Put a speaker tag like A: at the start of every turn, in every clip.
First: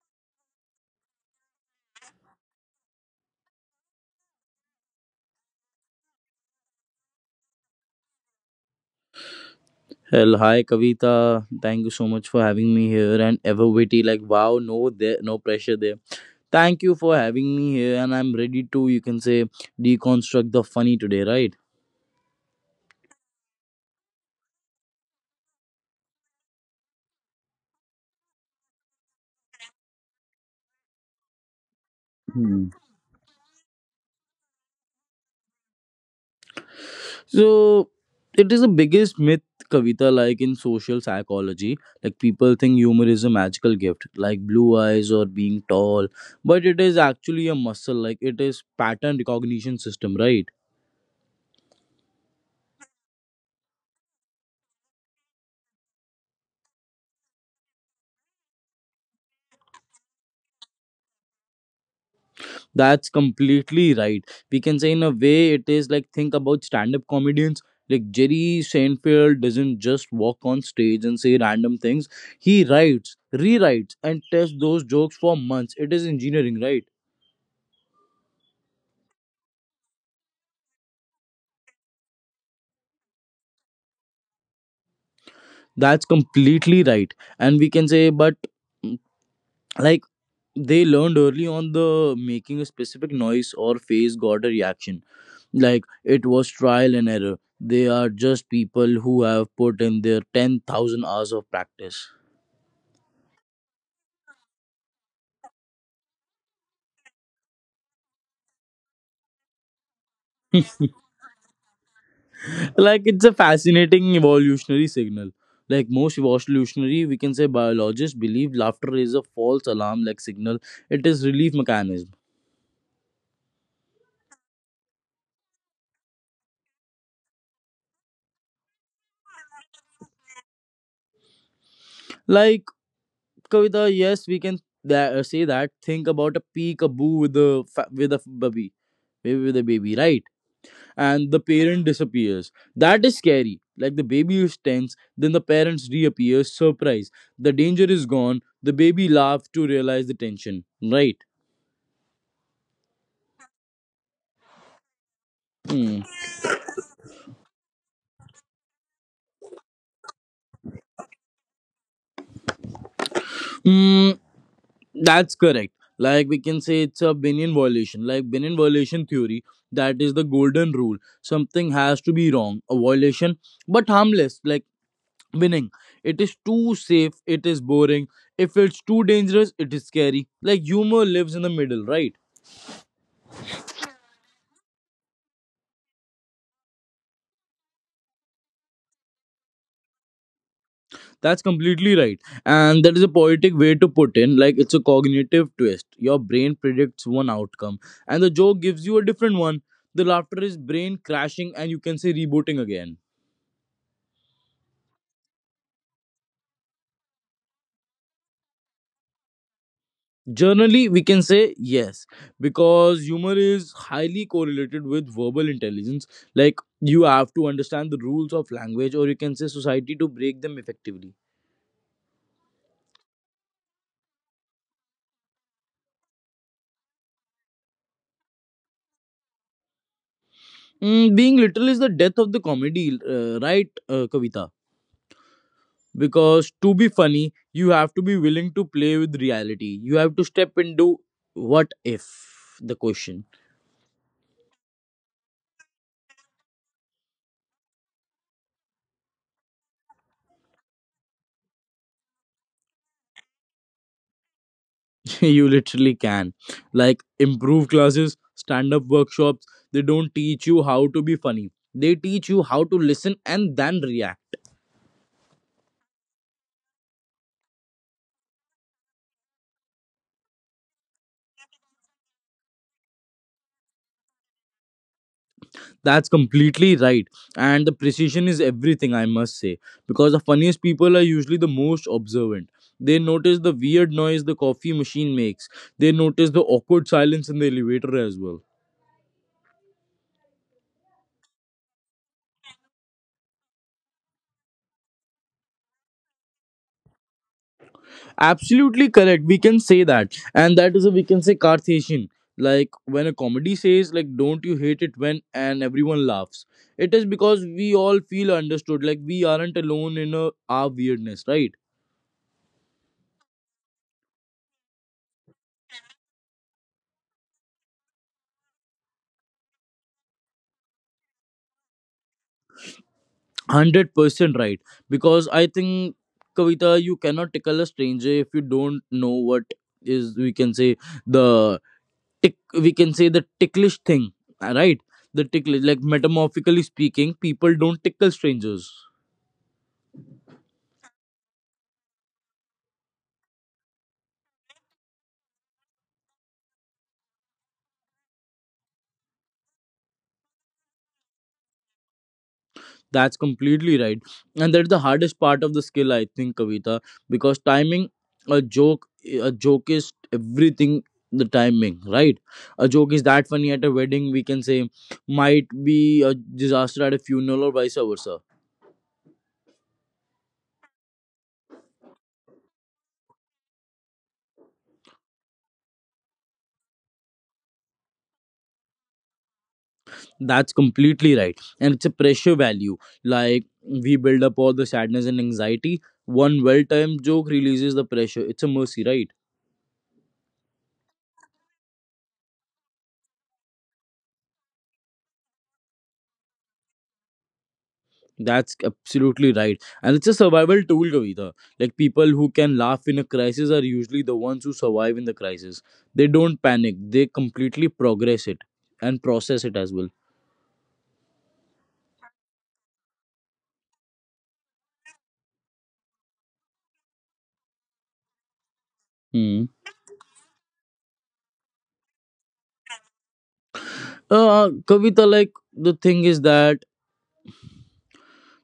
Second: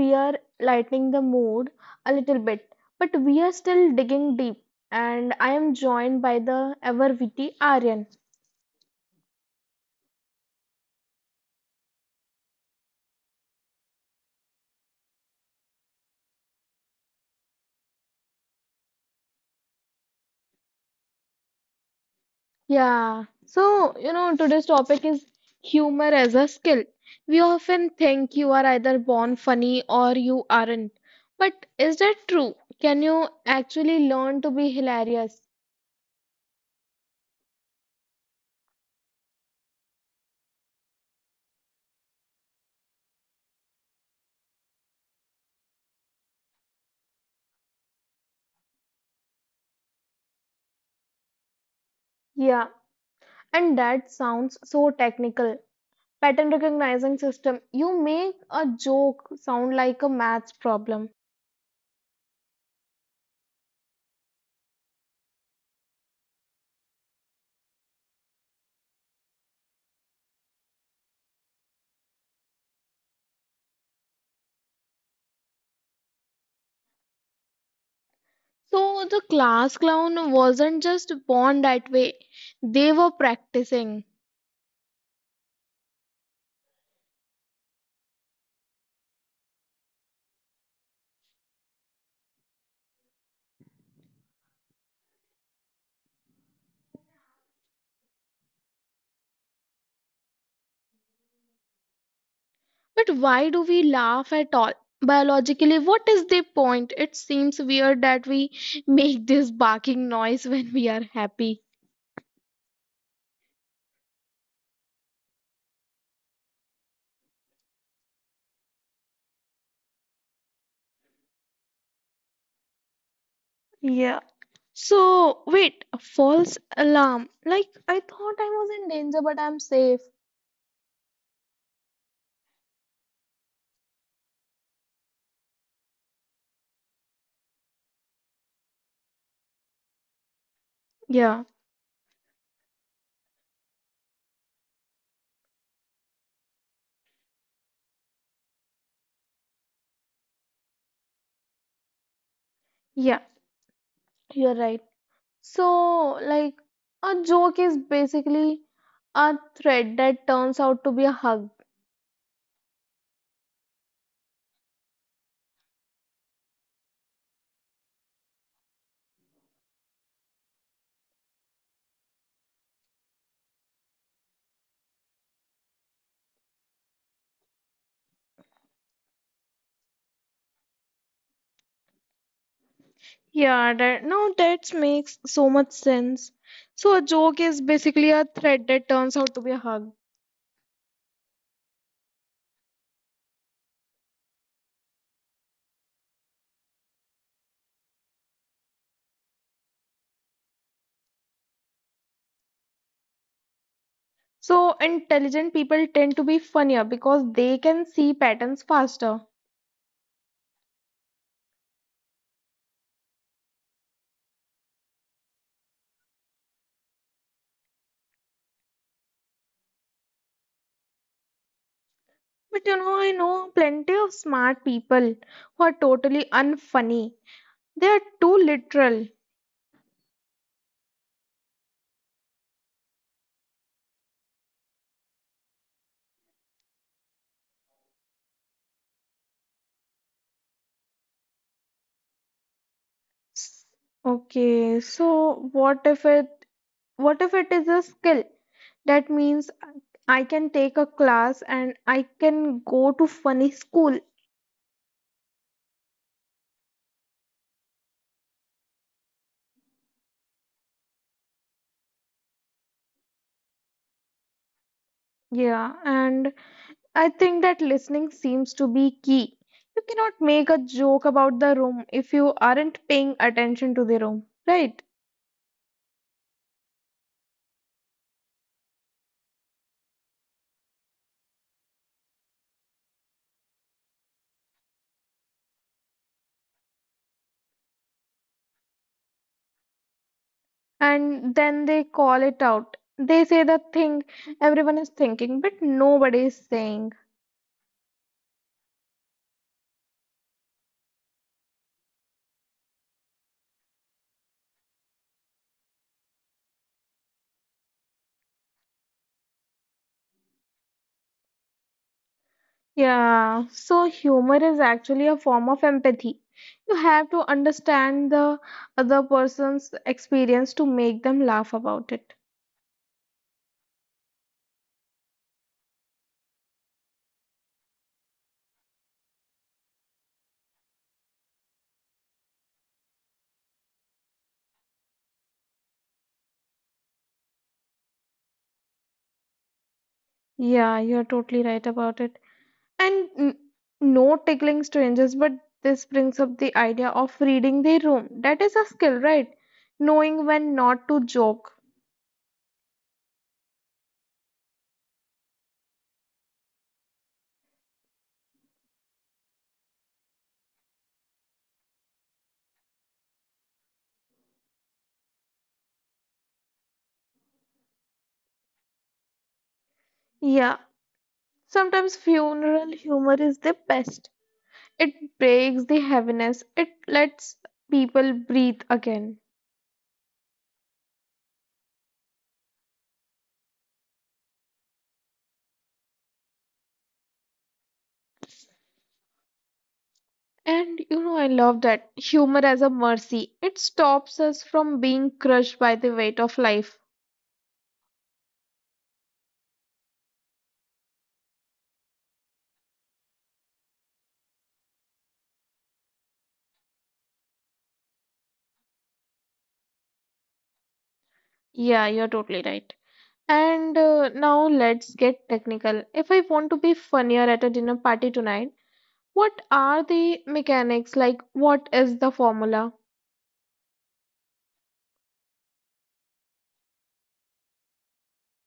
A: we are lightening the mood a little bit, but we are still digging deep. And I am joined by the ever witty Aryan.
B: Hi Kavita. Thank you so much for having me here and Everwitty. Like wow, no there no pressure there. Thank you for having me here and I'm ready to, you can say, deconstruct the funny today, right?
A: Today's topic is humor as a skill. We often think you are either born funny or you aren't. But is that true?
B: Hmm.
A: Can you actually learn to be hilarious?
B: So it is the biggest myth, Kavita, like in social psychology. Like people think humor is a magical gift, like blue eyes or being tall. But it is actually a muscle, like it is pattern recognition system, right?
A: Yeah, and that sounds so technical. Pattern recognizing system, you make a joke sound like a maths problem.
B: That's completely right. We can say, in a way, it is like, think about stand-up comedians. Like Jerry Seinfeld doesn't just walk on stage and say random things. He writes, rewrites, and tests those jokes for months. It is engineering, right?
A: So the class clown wasn't just born that way, they were practicing.
B: That's completely right. And we can say, but mm, like they learned early on the making a specific noise or face got a reaction. Like it was trial and error. They are just people who have put in their 10,000 hours of practice.
A: But why do we laugh at all? Biologically, what is the point? It seems weird that we make this barking noise when we are happy.
B: Like it's a fascinating evolutionary signal. Like most evolutionary, we can say, biologists believe laughter is a false alarm, like signal. It is relief mechanism.
A: Yeah, so wait, a false alarm? Like I thought I was in danger but I'm safe.
B: Like Kavita, yes, we can say that. Think about a peekaboo with a with a baby, with a baby, right? And the
A: Yeah,
B: parent disappears, that is scary, like the baby is tense. Then the parents reappears, surprise, the danger is gone. The baby laughs to realize the tension, right?
A: yeah, you're right. So,
B: Hmm.
A: like, a joke is basically a thread that turns out to be a hug.
B: Hmm. That's correct. Like we can say it's a Binion violation, like Binion violation theory. That is the golden rule. Something has to be wrong, a violation, but harmless, like winning. It is too safe, it is boring. If it's too dangerous, it is scary. Like humor lives in the middle, right?
A: Yeah, that now that makes so much sense. So a joke is basically a thread that turns out to be a hug.
B: That's completely right. And that is a poetic way to put in, like it's a cognitive twist. Your brain predicts one outcome, and the joke gives you a different one. The laughter is brain crashing, and you can say rebooting again.
A: So, intelligent people tend to be funnier because they can see patterns faster.
B: Generally, we can say yes, because humor is highly correlated with verbal intelligence. Like, you have to understand the rules of language, or you can say society, to break them effectively.
A: But you know, I know plenty of smart people who are totally unfunny. They are too literal.
B: Mm, being literal is the death of the comedy, right, Kavita? Because to be funny, you have to be willing to play with reality. You have to step into what if, the question.
A: S- Okay, so what if it is a skill? That means I can take a class and I can go to funny school.
B: You literally can, like improve classes, stand up workshops. They don't teach you how to be funny, they teach you how to listen and then react.
A: Yeah, and I think that listening seems to be key. You cannot make a joke about the room if you aren't paying attention to the room, right?
B: That's completely right, and the precision is everything, I must say, because the funniest people are usually the most observant. They notice the weird noise the coffee machine makes, they notice the awkward silence in the elevator as well.
A: And then they call it out. They say the thing everyone is thinking, but nobody is saying.
B: Absolutely correct. We can say that. And that is a, we can say, Cartesian. Like when a comedy says like, don't you hate it when, and everyone laughs. It is because we all feel understood. Like we aren't alone in, a, our weirdness, right?
A: Yeah, so humor is actually a form of empathy. You have to understand the other person's experience to make them laugh about it.
B: 100% right. Because I think, Kavita, you cannot tickle a stranger if you don't know what is, we can say, the tick, we can say, the ticklish thing. Right? The ticklish, like, metamorphically speaking, people don't tickle strangers.
A: Yeah, you're totally right about it. And no tickling strangers, but this brings up the idea of reading their room. That is a skill, right? Knowing when not to joke.
B: That's completely right. And that's the hardest part of the skill, I think, Kavita, because timing a joke, a joke is everything, the timing, right? A joke is that funny at a wedding, we can say, might be a disaster at a funeral or vice versa.
A: Yeah, sometimes funeral humor is the best. It breaks the heaviness, it lets people breathe again.
B: That's completely right. And it's a pressure value. Like, we build up all the sadness and anxiety. One well timed joke releases the pressure. It's a mercy, right?
A: And you know, I love that humor as a mercy. It stops us from being crushed by the weight of life.
B: That's absolutely right. And it's a survival tool, Kavita. Like people who can laugh in a crisis are usually the ones who survive in the crisis. They don't panic, they completely progress it and process it as well.
A: Yeah, you're totally right. And now let's get technical. If I want to be funnier at a dinner party tonight, what
B: Hmm.
A: are the mechanics? Like, what is the formula?
B: Kavita, like the thing is that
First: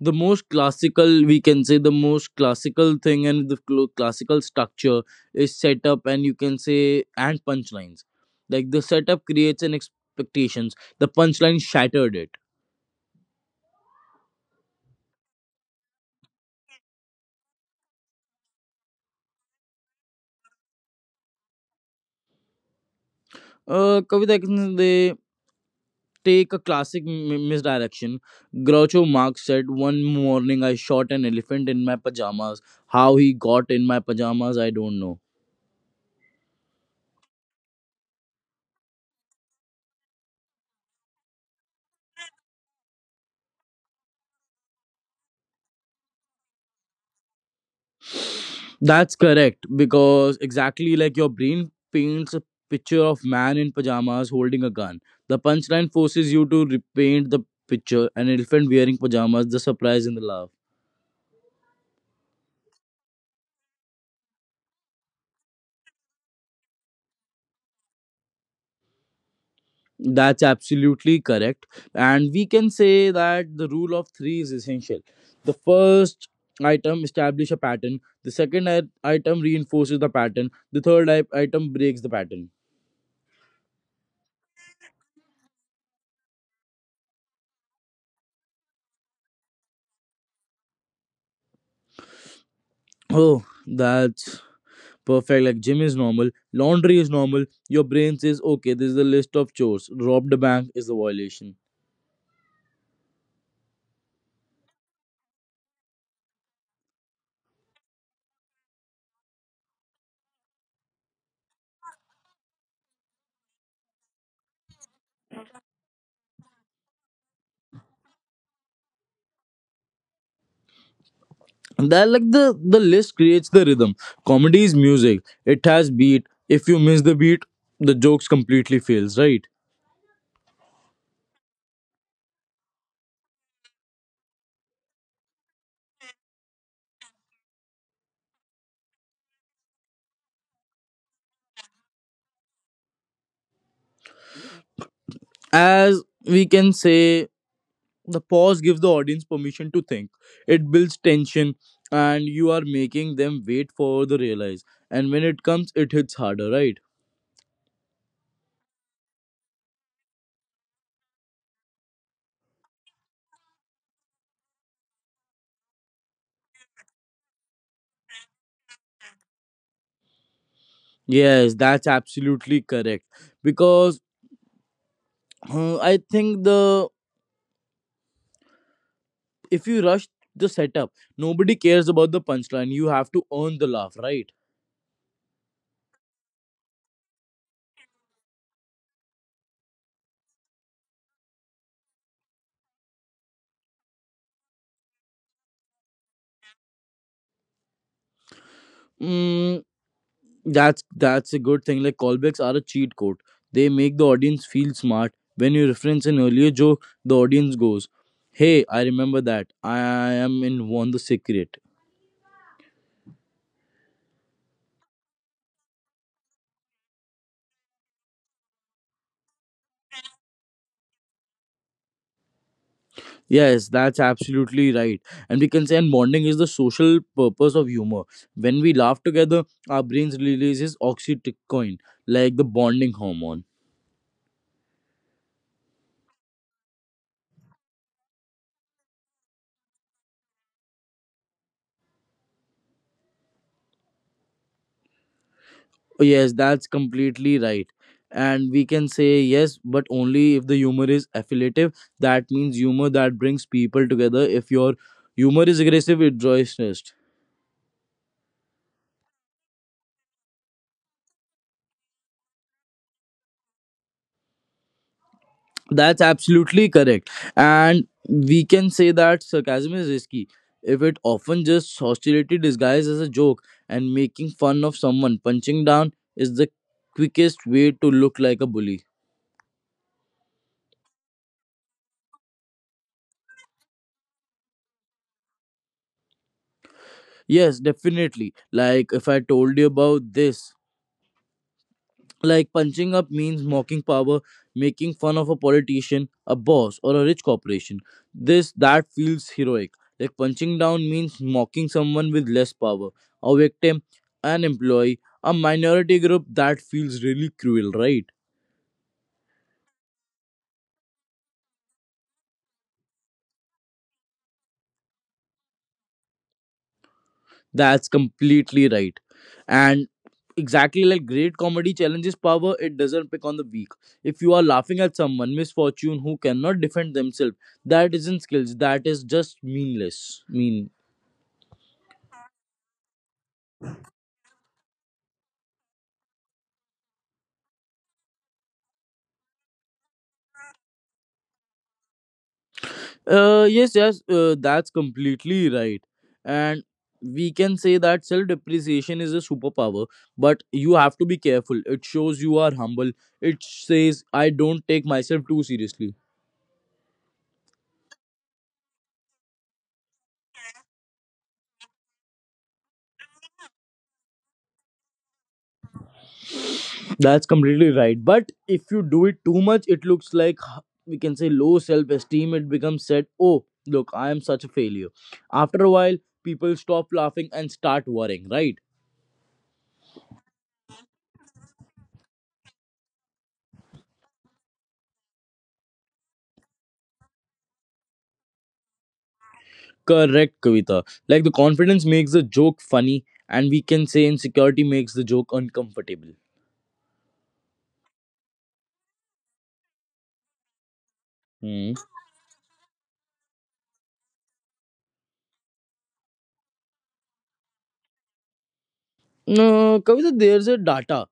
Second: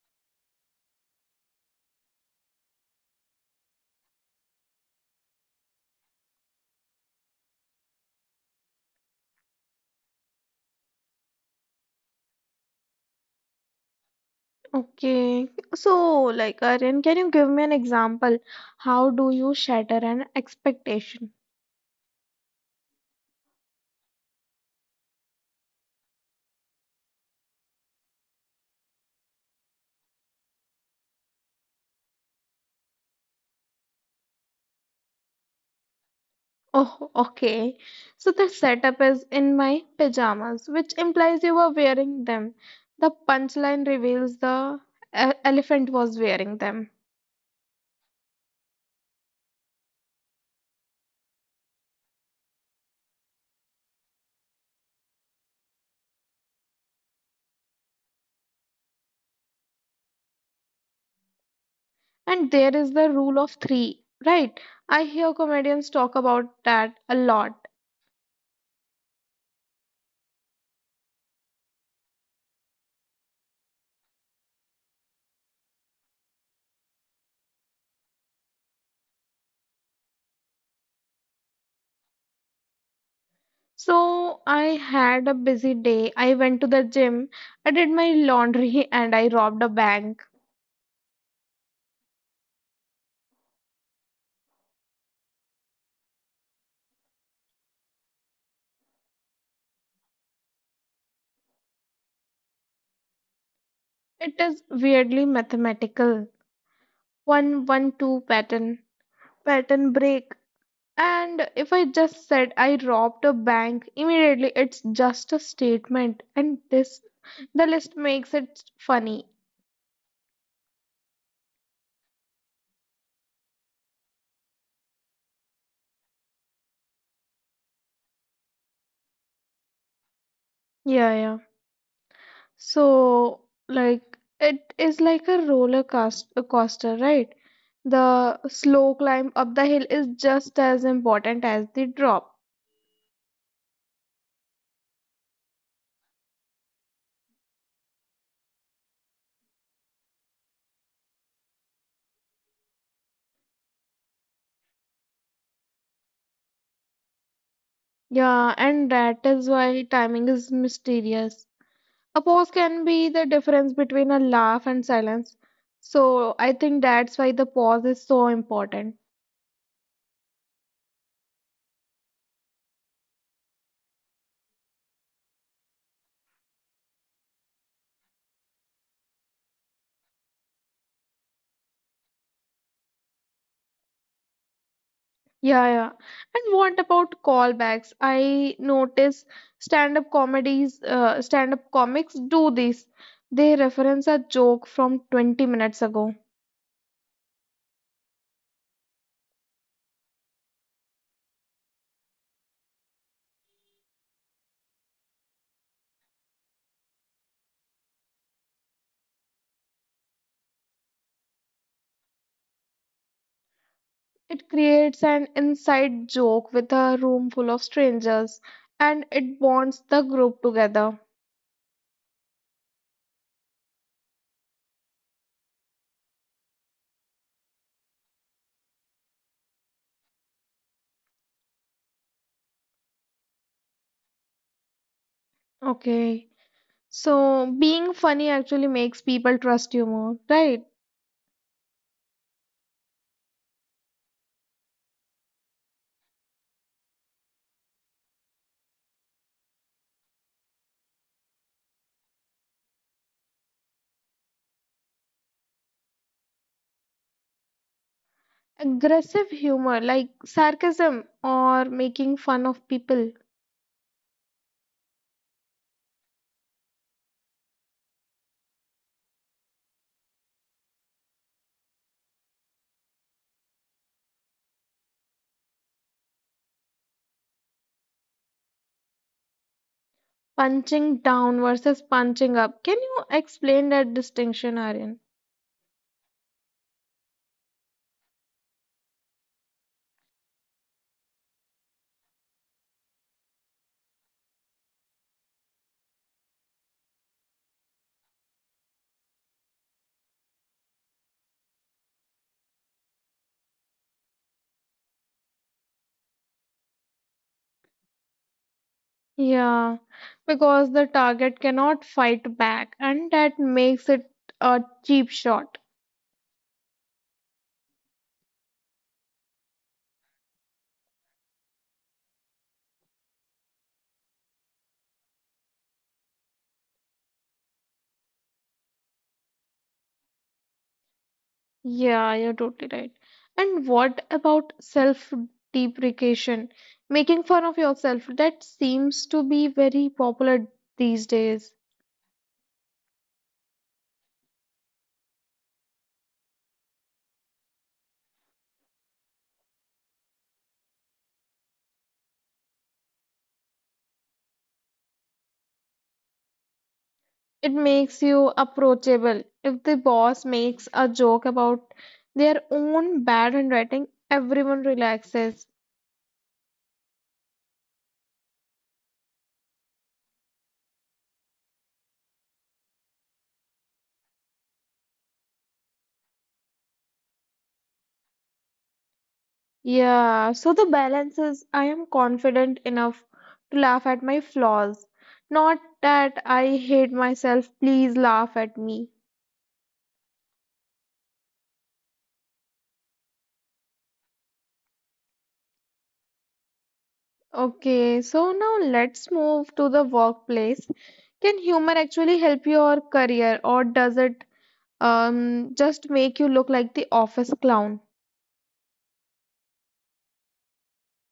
B: the most classical, we can say, the most classical thing and the classical structure is setup and, you can say, and punchlines. Like the setup creates an expectations, the punchline shattered it.
A: Okay, so like Aryan, can you give me an example? How do you shatter an expectation?
B: Kavita, take a classic misdirection. Groucho Marx said, "One morning I shot an elephant in my pajamas. How he got in my pajamas, I don't know."
A: Oh, okay. So the setup is in my pajamas, which implies you were wearing them. The punchline reveals the elephant was wearing them.
B: That's correct, because exactly like your brain paints a picture of man in pajamas holding a gun. The punchline forces you to repaint the picture, an elephant wearing pajamas, the surprise and the laugh.
A: And there is the rule of three, right? I hear comedians talk about that a lot.
B: That's absolutely correct. And we can say that the rule of three is essential. The first item establish a pattern. The second item reinforces the pattern. The third item breaks the pattern.
A: So I had a busy day. I went to the gym, I did my laundry, and I robbed a bank.
B: Oh, that's perfect. Like gym is normal, laundry is normal. Your brain says, okay, this is the list of chores. Robbed a bank is the violation.
A: It is weirdly mathematical. One, one, two pattern, pattern break. And if I just said I robbed a bank, immediately it's just a statement. And this, the list makes it funny.
B: And that, like the list creates the rhythm. Comedy is music. It has beat. If you miss the beat, the jokes completely fails. Right.
A: Yeah, yeah. So, like, it is like a a coaster, right? The slow climb up the hill is just as important as the drop.
B: As, we can say, the pause gives the audience permission to think, it builds tension, and you are making them wait for the realize, and when it comes it hits harder, right?
A: Yeah, and that is why timing is mysterious. A pause can be the difference between a laugh and silence. So, I think that's why the pause is so important.
B: Yes, that's absolutely correct, because, I think, the if you rush the setup, nobody cares about the punchline. You have to earn the laugh, right?
A: Yeah, yeah. And what about callbacks? I notice stand-up comics do this. They reference a joke from 20 minutes ago.
B: Mm, that's a good thing. Like callbacks are a cheat code. They make the audience feel smart. When you reference an earlier joke, the audience goes, "Hey, I remember that. I am in one the secret."
A: It creates an inside joke with a room full of strangers, and it bonds the group together.
B: Yes, that's absolutely right. And we can say, and bonding is the social purpose of humor. When we laugh together, our brains releases oxytocin, like the bonding hormone.
A: Okay. So being funny actually makes people trust you more, right?
B: Oh, yes, that's completely right. And we can say yes, but only if the humor is affiliative. That means humor that brings people together. If your humor is aggressive, it draws interest.
A: Aggressive humor like sarcasm or making fun of people.
B: That's absolutely correct. And we can say that sarcasm is risky, if it often just hostility disguised as a joke, and making fun of someone. Punching down is the quickest way to look like a bully.
A: Punching down versus punching up. Can you explain that distinction, Aryan?
B: Yes, definitely. Like if I told you about this, like punching up means mocking power, making fun of a politician, a boss, or a rich corporation. This that feels heroic. Like punching down means mocking someone with less power, a victim, an employee, a minority group. That feels really cruel, right?
A: Yeah, because the target cannot fight back, and that makes it a cheap shot.
B: That's completely right. And exactly, like great comedy challenges power, it doesn't pick on the weak. If you are laughing at someone misfortune who cannot defend themselves, that isn't skills. That is just meanless. Mean.
A: Yeah, you're totally right. And what about self-deprecation? Making fun of yourself, that seems to be very popular these days.
B: Yes, yes, that's completely right. And we can say that self depreciation is a superpower, but you have to be careful. It shows you are humble. It says, I don't take myself too seriously.
A: It makes you approachable. If the boss makes a joke about their own bad handwriting, everyone relaxes.
B: That's completely right. But if you do it too much, it looks like we can say low self esteem. It becomes said, oh, look, I am such a failure. After a while, people stop laughing and start worrying, right?
A: Yeah, so the balance is I am confident enough to laugh at my flaws. Not that I hate myself, please laugh at me.
B: Correct, Kavita. Like the confidence makes the joke funny, and we can say insecurity makes the joke uncomfortable.
A: Okay, so now let's move to the workplace. Can humor
B: Hmm.
A: actually help your career, or does it just make you look like the office clown?
B: No, Kavita, there's a data,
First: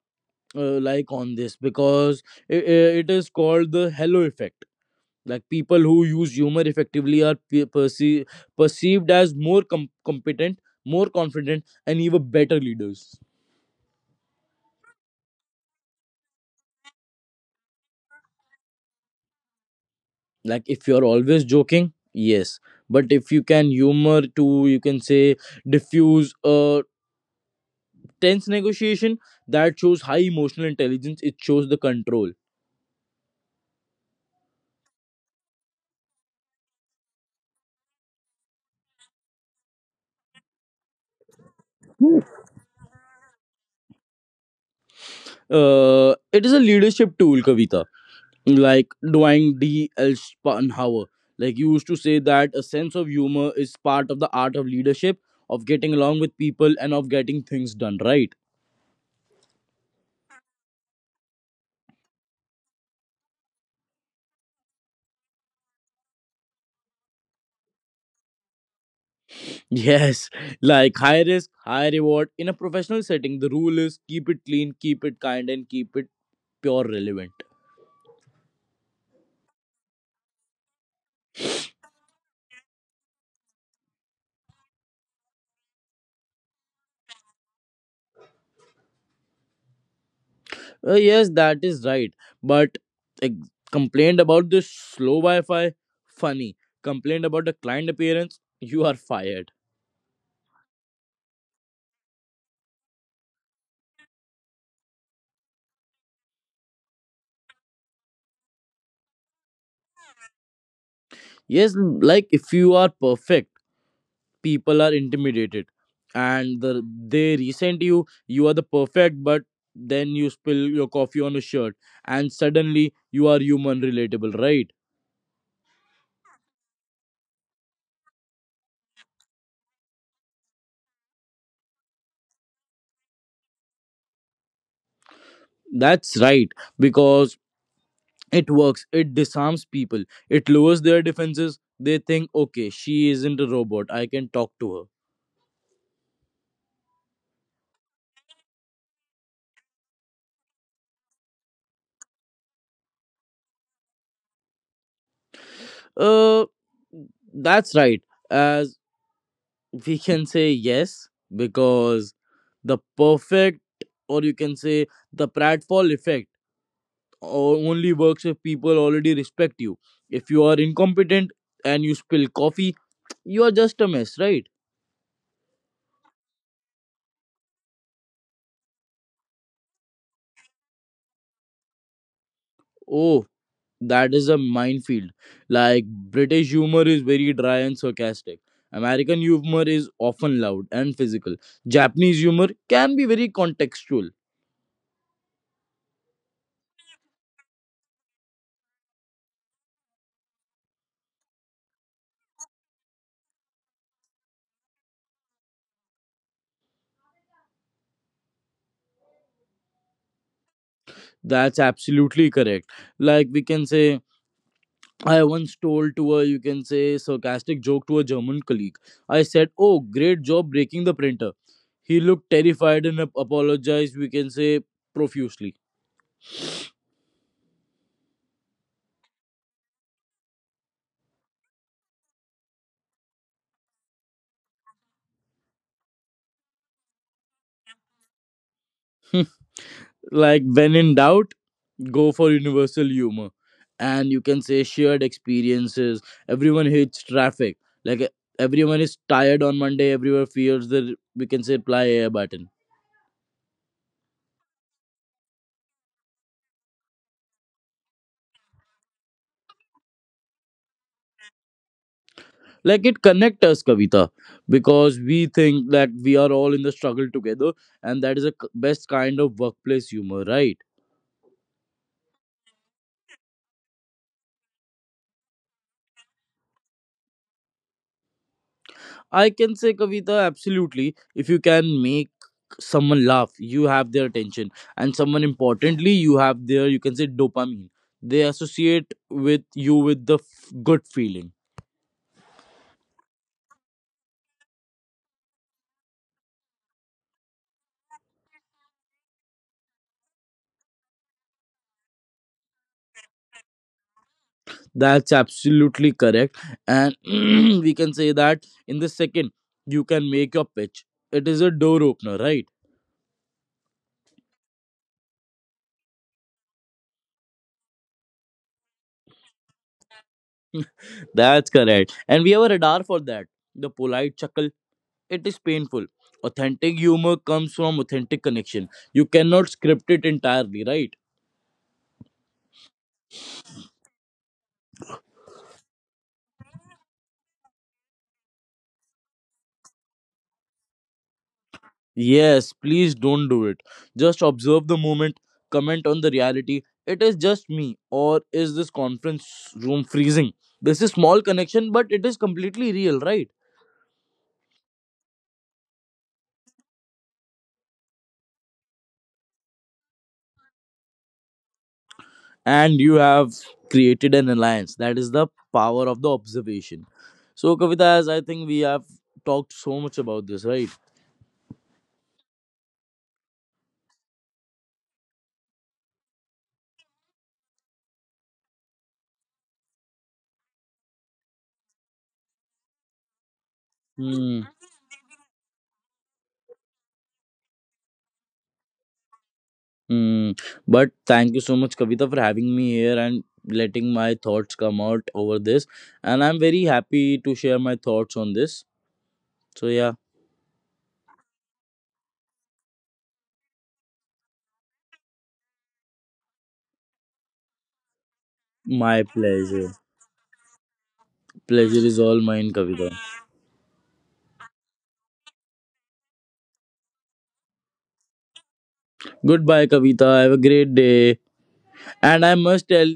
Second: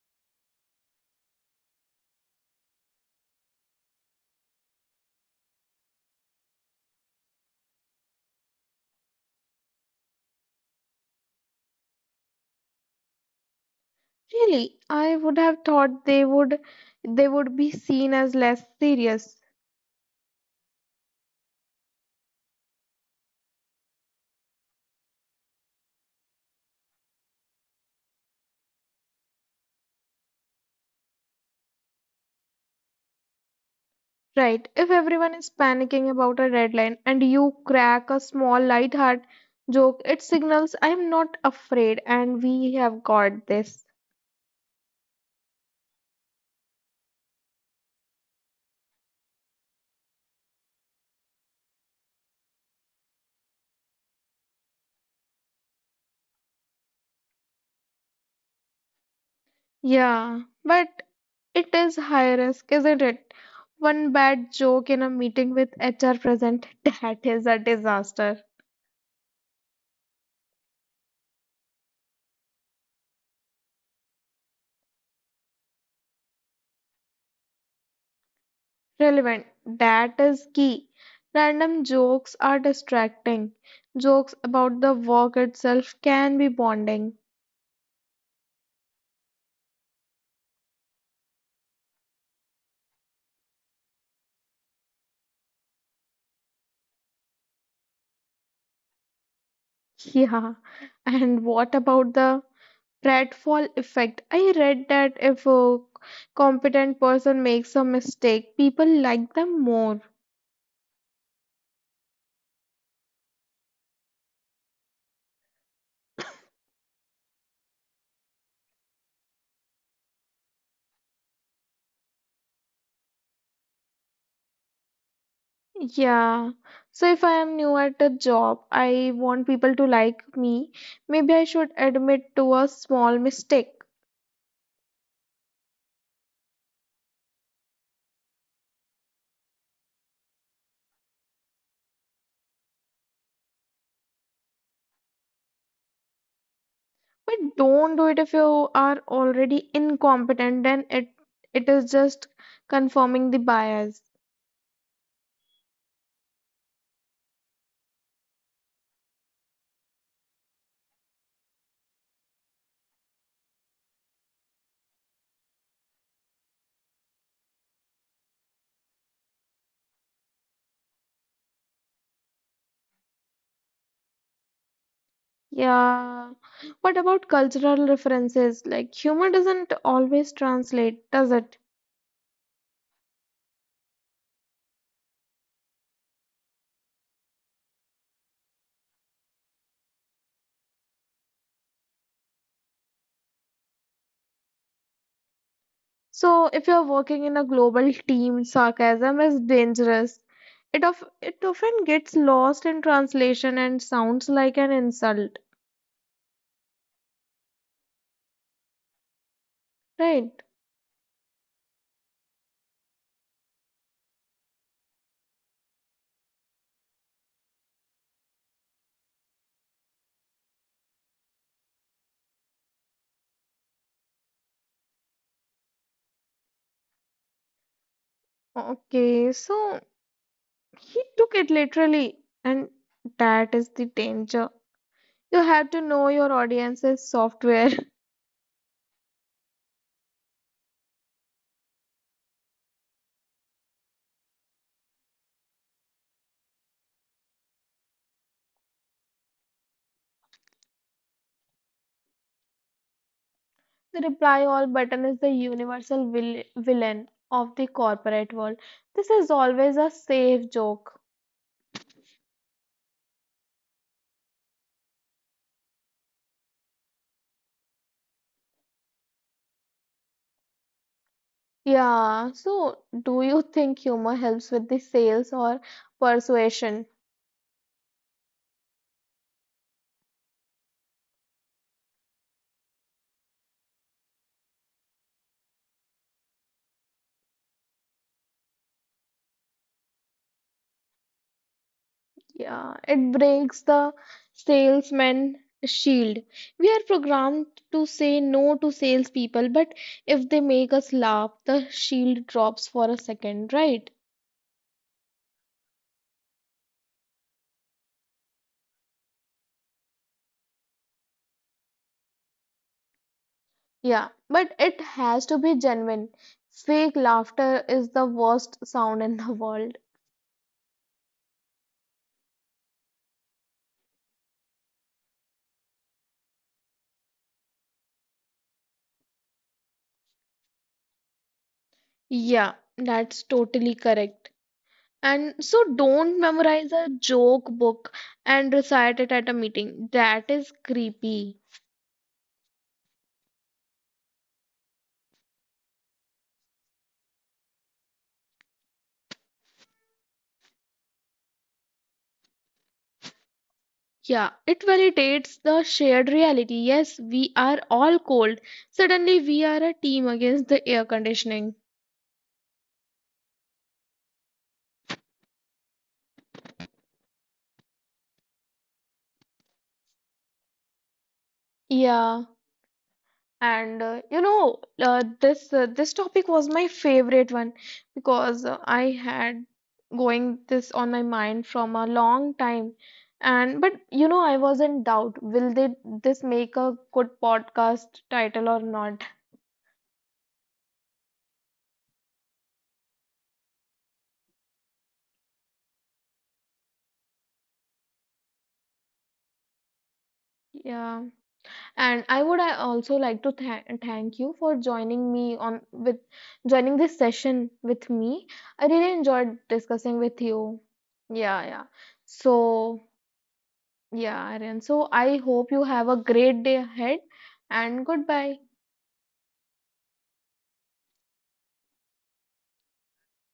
B: like on this, because it is called the halo effect. Like people who use humor effectively are perceived as more competent, more confident, and even better leaders.
A: Really, I would have thought they would be seen as less serious.
B: Like if you're always joking, yes, but if you can humor to, you can say, diffuse a tense negotiation, that shows high emotional intelligence, it shows the control.
A: Right. If everyone is panicking about a deadline and you crack a small light hearted joke, it signals I'm not afraid and we have got this.
B: Uh, it is a leadership tool, Kavita. Like Dwight D L Spanhauer, like you used to say that a sense of humor is part of the art of leadership, of getting along with people and of getting things done, right?
A: Yeah, but it is high risk, isn't it? One bad joke in a meeting with HR present, that is a disaster.
B: Yes, like high risk high reward. In a professional setting the rule is keep it clean, keep it kind, and keep it pure relevant.
A: Relevant, that is key. Random jokes are distracting. Jokes about the work itself can be bonding.
B: Yes, that is right. But complained about the slow Wi-Fi, funny. Complained about the client appearance, you are fired.
A: Yeah. And what about the Pratfall effect. I read that if a competent person makes a mistake, people like them more.
B: Yes, like if you are perfect, people are intimidated, and they resent you. You are the perfect, but then you spill your coffee on a shirt, and suddenly you are human relatable, right?
A: Yeah. So if I am new at a job, I want people to like me. Maybe I should admit to a small mistake.
B: That's right, because it works, it disarms people, it lowers their defenses. They think, okay, she isn't a robot, I can talk to her.
A: But don't do it if you are already incompetent, then it is just confirming the bias.
B: Uh that's right, as, we can say, yes, because the perfect, or you can say the pratfall effect only works if people already respect you. If you are incompetent and you spill coffee, you are just a mess, right?
A: Yeah. What about cultural references? Like humor doesn't always translate, does it?
B: Oh, that is a minefield. Like British humor is very dry and sarcastic. American humor is often loud and physical. Japanese humor can be very contextual.
A: So, if you're working in a global team, sarcasm is dangerous. It often gets lost in translation and sounds like an insult, right?
B: That's absolutely correct. Like we can say, I once told to a, you can say, sarcastic joke to a German colleague. I said, "Oh, great job breaking the printer." He looked terrified and apologized. We can say profusely.
A: Okay, so he took it literally, and that is the danger. You have to know your audience's software.
B: Like when in doubt, go for universal humor and, you can say, shared experiences. Everyone hates traffic, like everyone is tired on Monday, everyone fears the, we can say, apply air button.
A: The reply all button is the universal villain of the corporate world. This is always a safe joke.
B: Like it connects us, Kavita, because we think that we are all in the struggle together, and that is the best kind of workplace humor, right?
A: Yeah, so do you think humor helps with the sales or persuasion?
B: I can say, Kavita, absolutely. If you can make someone laugh, you have their attention. And someone importantly, you have their, you can say, dopamine. They associate with you with the good feeling.
A: Yeah, it breaks the salesman shield. We are programmed to say no to salespeople, but if they make us laugh, the shield drops for a second, right?
B: That's absolutely correct. And we can say that in the second, you can make your pitch. It is a door opener, right?
A: Yeah, but it has to be genuine. Fake laughter is the worst sound in the world.
B: That's correct. And we have a radar for that. The polite chuckle, it is painful. Authentic humor comes from authentic connection, you cannot script it entirely, right?
A: Yeah, that's totally correct. And so don't memorize a joke book and recite it at a meeting. That is creepy.
B: Yes, please don't do it. Just observe the moment, comment on the reality. It is just me, or is this conference room freezing? This is small connection, but it is completely real, right?
A: Yeah, it validates the shared reality. Yes, we are all cold. Suddenly, we are a team against the air conditioning.
B: And you have created an alliance. That is the power of the observation. So, Kavita, as I think we have talked so much about this, right?
A: Yeah. And this this topic was my favorite one because I had going this on my mind from a long time. And but you know, I was
B: Hmm.
A: in doubt, will they this make a good podcast title or not?
B: Hmm. But thank you so much, Kavita, for having me here and letting my thoughts come out over this. And I'm very happy to share my thoughts on this. So yeah,
A: Yeah. And I would I also like to thank you for joining me on with joining this session with me. I really enjoyed
B: my
A: discussing
B: pleasure.
A: with you. Yeah, yeah.
B: Pleasure is all
A: So
B: mine, Kavita.
A: yeah, Aryan. So I hope you have a great day ahead and goodbye.
B: Goodbye, Kavita. Have a great day. And I must tell